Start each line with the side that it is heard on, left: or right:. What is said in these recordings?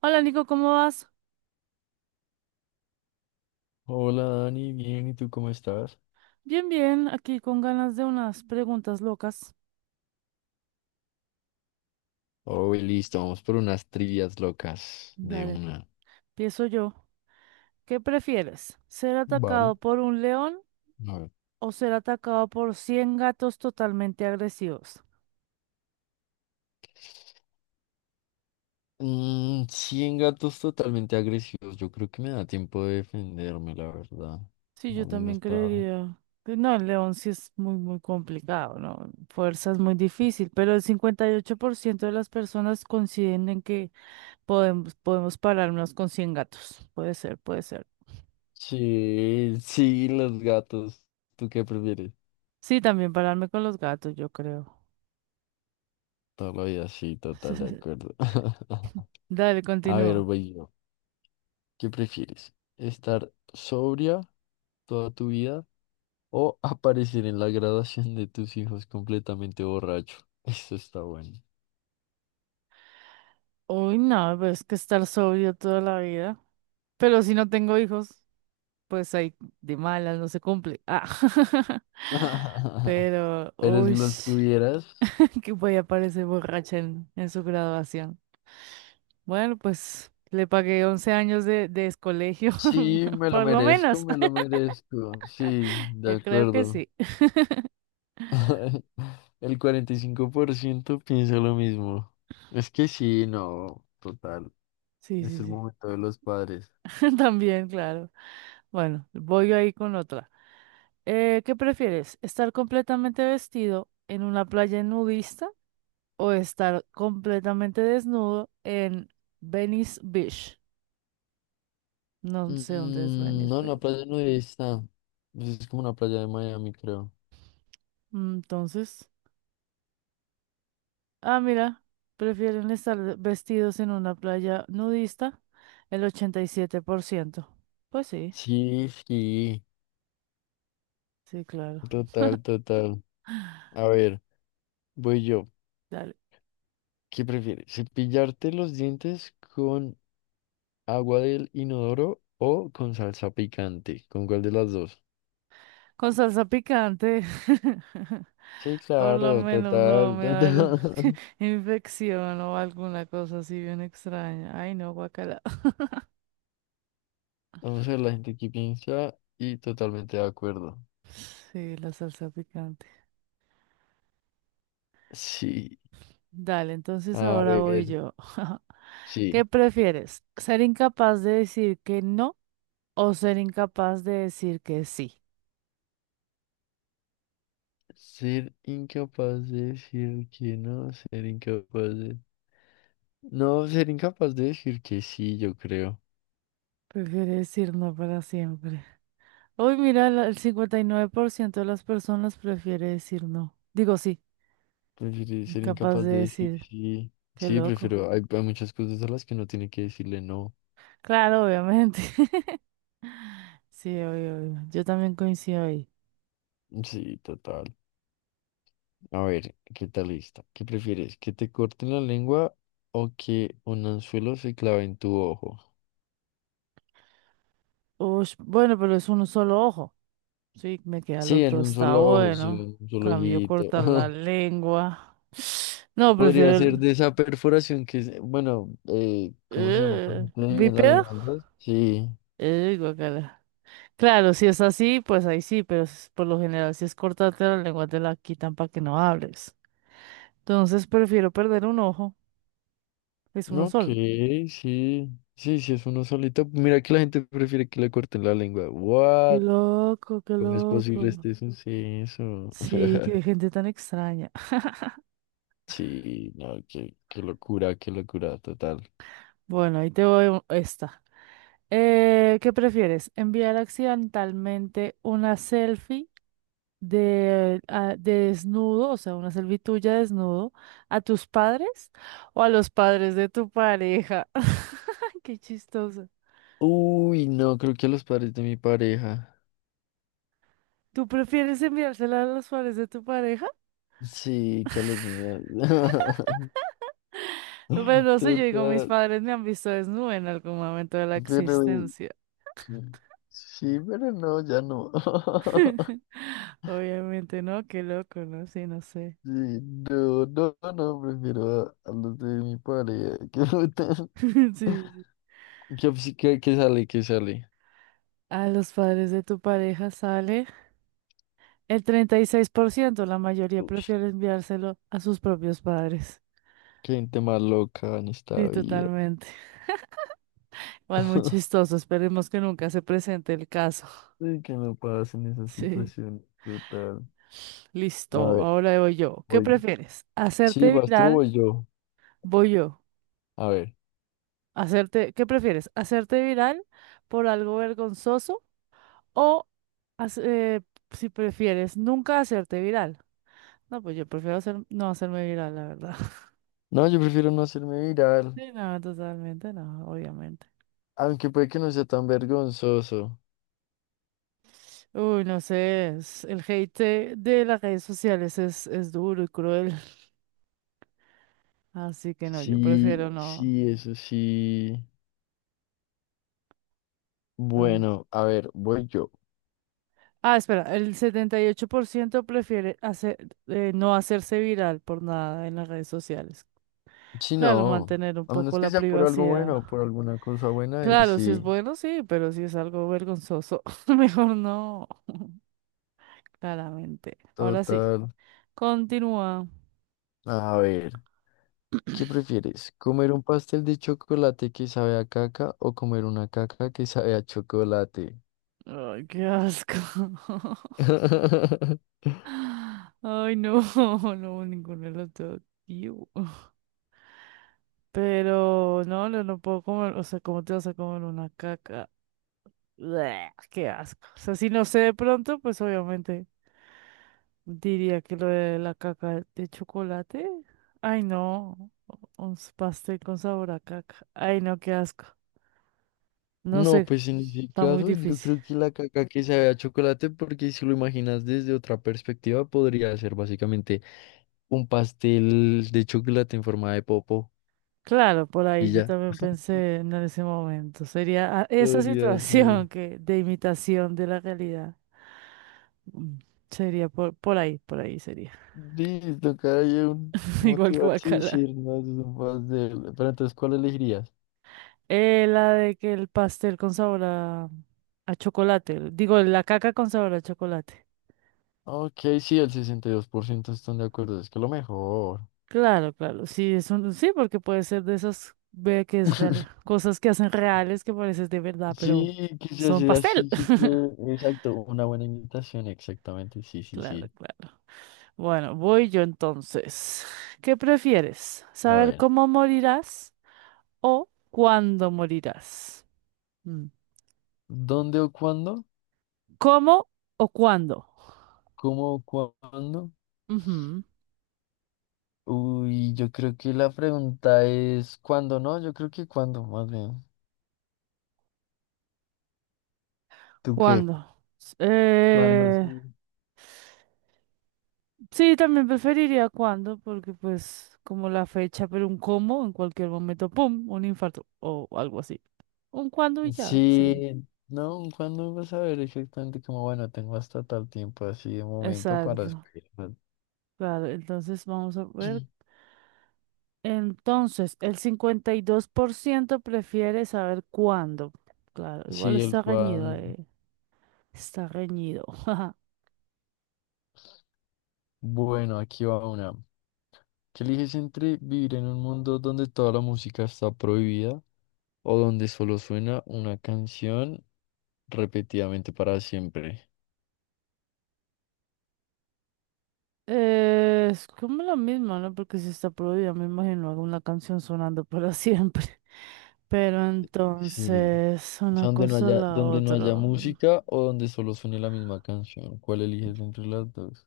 right: Hola Nico, ¿cómo vas?
left: Hola Dani, bien, ¿y tú cómo estás?
right: Bien, bien, aquí con ganas de unas preguntas locas.
left: Oh, listo, vamos por unas trivias locas de
right: Dale,
left: una.
right: empiezo yo. ¿Qué prefieres? ¿Ser
left: Vale.
right: atacado por un león
left: A ver.
right: o ser atacado por 100 gatos totalmente agresivos?
left: 100 gatos totalmente agresivos. Yo creo que me da tiempo de defenderme, la verdad.
right: Sí, yo
left: Algunos
right: también
left: para...
right: creería que no, el león sí es muy, muy complicado, ¿no? Fuerza es muy difícil, pero el 58% de las personas coinciden en que podemos pararnos con 100 gatos. Puede ser, puede ser.
left: Sí, sí, los gatos. ¿Tú qué prefieres?
right: Sí, también pararme con los gatos, yo creo.
left: Toda la vida, sí, total, de acuerdo.
right: Dale,
left: A ver,
right: continúa.
left: voy yo. ¿Qué prefieres? ¿Estar sobria toda tu vida o aparecer en la graduación de tus hijos completamente borracho? Eso está bueno.
right: Uy, no, pero es que estar sobrio toda la vida. Pero si no tengo hijos, pues ahí de malas no se cumple. Ah. Pero,
left: Pero si
right: uy,
left: los tuvieras,
right: que voy a parecer borracha en, su graduación. Bueno, pues le pagué 11 años de colegio,
left: sí, me lo
right: por lo
left: merezco,
right: menos.
left: me lo merezco. Sí, de
right: Yo creo que
left: acuerdo.
right: sí.
left: El 45% piensa lo mismo. Es que sí, no, total.
right: Sí,
left: Es
right: sí,
left: el
right: sí.
left: momento de los padres.
right: También, claro. Bueno, voy ahí con otra. ¿Qué prefieres? ¿Estar completamente vestido en una playa nudista o estar completamente desnudo en Venice Beach? No sé dónde es Venice
left: No, en la
right: Beach.
left: playa nudista. Pues es como una playa de Miami, creo.
right: Entonces, ah, mira, prefieren estar vestidos en una playa nudista el 87%. Pues sí,
left: Sí, sí,
right: sí, claro.
left: total, total. A ver. Voy yo.
right: Dale.
left: ¿Qué prefieres? ¿Cepillarte los dientes con agua del inodoro o con salsa picante? ¿Con cuál de las dos?
right: Con salsa picante.
left: Sí,
right: Por lo
left: claro,
right: menos no
left: total,
right: me va a dar
left: total.
right: infección o alguna cosa así bien extraña. Ay, no, guacala.
left: Vamos a ver la gente que piensa y totalmente de acuerdo.
right: Sí, la salsa picante.
left: Sí,
right: Dale, entonces
left: a
right: ahora voy
left: ver,
right: yo. ¿Qué
left: sí.
right: prefieres? ¿Ser incapaz de decir que no o ser incapaz de decir que sí?
left: Ser incapaz de decir que no, ser incapaz de... No, ser incapaz de decir que sí, yo creo.
right: Prefiere decir no para siempre. Hoy mira, el 59% de las personas prefiere decir no. Digo sí,
left: Prefiero ser
right: incapaz
left: incapaz
right: de
left: de decir
right: decir.
left: sí.
right: Qué
left: Sí,
right: loco.
left: prefiero. Hay muchas cosas a las que no tiene que decirle no.
right: Claro, obviamente. Sí, obvio, obvio. Yo también coincido ahí.
left: Sí, total. A ver, ¿qué tal lista? ¿Qué prefieres? ¿Que te corten la lengua o que un anzuelo se clave en tu ojo?
right: Ush, bueno, pero es un solo ojo. Sí, me queda el
left: Sí,
right: otro,
left: en un
right: está
left: solo ojo, sí,
right: bueno.
left: en un solo
right: Cambio
left: ojito.
right: cortar la lengua. No, prefiero
left: Podría ser
right: el.
left: de esa perforación que es, bueno, ¿cómo se llama? Cuando te dividen la
right: ¿Bípedo?
left: lengua en dos. Sí.
right: Guacala. Claro, si es así, pues ahí sí, pero por lo general, si es cortarte la lengua, te la quitan para que no hables. Entonces prefiero perder un ojo, es uno
left: No, ok,
right: solo.
left: sí. Sí, sí, es uno solito. Mira que la gente prefiere que le corten la lengua.
right: Qué
left: What?
right: loco, qué
left: ¿Cómo es posible
right: loco.
left: este suceso?
right: Sí, qué gente tan extraña.
left: Sí, no, qué, qué locura, total.
right: Bueno, ahí te voy esta. ¿Qué prefieres? ¿Enviar accidentalmente una selfie de, de desnudo, o sea, una servitud ya desnudo, a tus padres o a los padres de tu pareja? Qué chistoso.
left: Uy, no, creo que a los padres de mi pareja.
right: ¿Tú prefieres enviársela a los padres de tu pareja?
left: Sí, que a los míos.
right: Pues no sé, yo digo, mis
left: Total.
right: padres me han visto desnuda en algún momento de la
left: Pero
right: existencia.
left: sí, pero no, ya no.
right: Obviamente, ¿no? Qué loco, ¿no? Sí, no sé.
left: Sí, no, no, no, prefiero a los de mi pareja. Qué
right: Sí, sí.
left: ¿Qué, qué- qué sale? ¿Qué sale?
right: A los padres de tu pareja sale. El 36%, la mayoría
left: Uy,
right: prefiere enviárselo a sus propios padres.
left: qué gente más loca en
right: Sí,
left: esta vida.
right: totalmente. Igual muy chistoso. Esperemos que nunca se presente el caso.
left: Sí, que me pasa en esa
right: Sí,
left: situación brutal. A Mm,
right: listo.
left: ver,
right: Ahora voy yo. ¿Qué
left: voy.
right: prefieres?
left: Sí,
right: ¿Hacerte
left: vas tú, o
right: viral?
left: voy yo.
right: Voy yo.
left: A ver.
right: ¿Qué prefieres? ¿Hacerte viral por algo vergonzoso o hac- eh, si prefieres nunca hacerte viral? No, pues yo prefiero no hacerme viral, la verdad.
left: No, yo prefiero no hacerme viral.
right: Sí, no, totalmente no, obviamente.
left: Aunque puede que no sea tan vergonzoso.
right: Uy, no sé, el hate de las redes sociales es duro y cruel, así que no, yo prefiero
left: Sí,
right: no.
left: sí, eso sí.
right: No.
left: Bueno, a ver, voy yo.
right: Ah, espera, el 78% prefiere no hacerse viral por nada en las redes sociales.
left: Sí,
right: Claro,
left: no.
right: mantener un
left: A menos
right: poco
left: que
right: la
left: sea por algo
right: privacidad.
left: bueno, por alguna cosa buena, y
right: Claro, si es
left: sí.
right: bueno, sí, pero si es algo vergonzoso, mejor no, claramente. Ahora sí,
left: Total.
right: continúa.
left: A ver, ¿qué prefieres? ¿Comer un pastel de chocolate que sabe a caca o comer una caca que sabe a chocolate?
right: Ay, qué asco. Ay, no, no, ninguno de los dos. Iu. Pero no, no, no puedo comer, o sea, ¿cómo te vas a comer una caca? Bleh, qué asco. O sea, si no sé de pronto, pues obviamente diría que lo de la caca de chocolate. Ay, no, un pastel con sabor a caca. Ay, no, qué asco. No
left: No,
right: sé,
left: pues en ese
right: está muy
left: caso yo
right: difícil.
left: creo que la caca que sabe a chocolate, porque si lo imaginas desde otra perspectiva, podría ser básicamente un pastel de chocolate en forma de popo
right: Claro, por ahí
left: y
right: yo
left: ya.
right: también pensé en ese momento. Sería ah, esa
left: Podría ser.
right: situación que de imitación de la realidad. Mm, Sería por ahí, por ahí sería.
left: Listo, cara, yo un-
right: Igual que
left: motivarse y
right: guacala.
left: decir más de un pastel. Pero entonces, ¿cuál elegirías?
right: La de que el pastel con sabor a chocolate. Digo, la caca con sabor a chocolate.
left: Ok, sí, el 62% están de acuerdo, es que lo mejor.
right: Claro, claro. Sí, sí, porque puede ser de esas ve que es real, cosas que hacen reales que pareces de verdad, pero
left: Sí, que se
right: son
left: hace
right: pastel.
left: así súper, exacto, una buena imitación, exactamente, sí, sí,
right: Claro,
left: sí.
right: claro. Bueno, voy yo entonces. ¿Qué prefieres?
left: A
right: ¿Saber
left: ver.
right: cómo morirás o cuándo morirás? Mm.
left: ¿Dónde o cuándo?
right: ¿Cómo o cuándo?
left: ¿Cómo o cuándo?
right: Ujú.
left: Uy, yo creo que la pregunta es ¿cuándo, no? Yo creo que cuándo, más bien. ¿Tú qué?
right: ¿Cuándo? S-
left: ¿Cuándo?
right: Eh...
left: Sí.
right: Sí, también preferiría cuándo, porque pues como la fecha, pero un cómo, en cualquier momento, ¡pum!, un infarto o algo así. Un cuándo y ya, sí.
left: Sí, no, ¿cuándo vas a ver exactamente como, bueno, tengo hasta tal tiempo así de momento para
right: Exacto.
left: esperar?
right: Claro, entonces vamos a ver. Entonces, el 52% prefiere saber cuándo. Claro, igual
left: Sí, el
right: está reñido,
left: cuándo.
right: eh, Está reñido.
left: Bueno, aquí va una. ¿Qué eliges entre vivir en un mundo donde toda la música está prohibida o donde solo suena una canción repetidamente para siempre?
right: Es como lo mismo, ¿no? Porque si está prohibida, me imagino alguna canción sonando para siempre. Pero
left: Sí.
right: entonces,
left: O
right: una
left: sea,
right: cosa o la
left: donde no
right: otra.
left: haya
right: Mm.
left: música o donde solo suene la misma canción. ¿Cuál eliges entre las dos?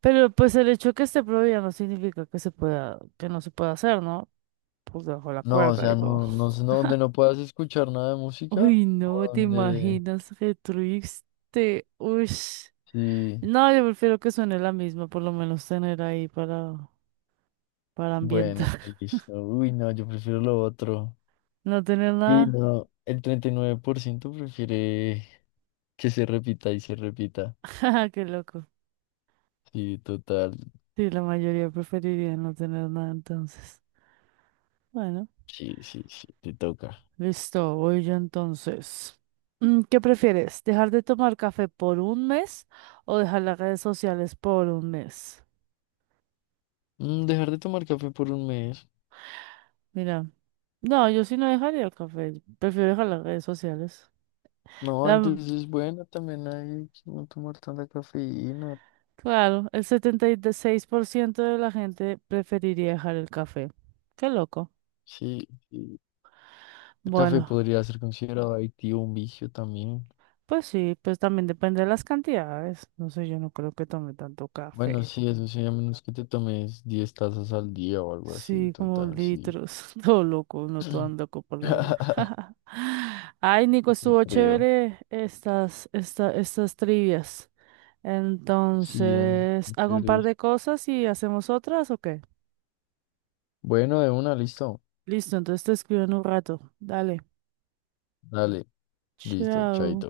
right: Pero pues el hecho que esté prohibida no significa que se pueda, que no se pueda hacer, ¿no? Pues bajo la
left: No, o
right: cuerda,
left: sea,
right: digo.
left: no, no, sé, no, donde no puedas escuchar nada de música
right: Uy,
left: o
right: no, te
left: donde...
right: imaginas, qué triste. Uy.
left: Sí,
right: No, yo prefiero que suene la misma, por lo menos tener ahí para
left: bueno,
right: ambientar.
left: listo. Uy, no, yo prefiero lo otro.
right: No tener
left: Y
right: nada.
left: no, el 39% prefiere que se repita y se repita.
right: Qué loco.
left: Sí, total.
right: Sí, la mayoría preferiría no tener nada entonces. Bueno,
left: Sí, sí, sí, te toca.
right: listo, voy yo entonces. ¿Qué prefieres? ¿Dejar de tomar café por un mes o dejar las redes sociales por un mes?
left: Dejar de tomar café por un mes.
right: Mira, no, yo sí no dejaría el café, prefiero dejar las redes sociales.
left: No,
right: La-
left: antes es bueno también hay que no tomar tanta cafeína.
right: claro, el 76% de la gente preferiría dejar el café. Qué loco.
left: Sí, sí. El café
right: Bueno,
left: podría ser considerado adictivo, un vicio también.
right: pues sí, pues también depende de las cantidades. No sé, yo no creo que tome tanto
left: Bueno,
right: café.
left: sí, eso sí, a menos que te tomes 10 tazas al día o algo así,
right: Sí, como
left: total, sí.
right: litros. Todo loco, no todo loco por la vida. Ay, Nico,
left: Sí,
right: estuvo
left: creo.
right: chévere estas, esta, estas trivias.
left: Sí, Dani,
right: Entonces,
left: muy
right: hago un
left: chévere.
right: par de cosas y hacemos otras, ¿o qué?
left: Bueno, de una, listo.
right: Listo, entonces te escribo en un rato. Dale.
left: Dale, listo,
right: Chao.
left: chaito.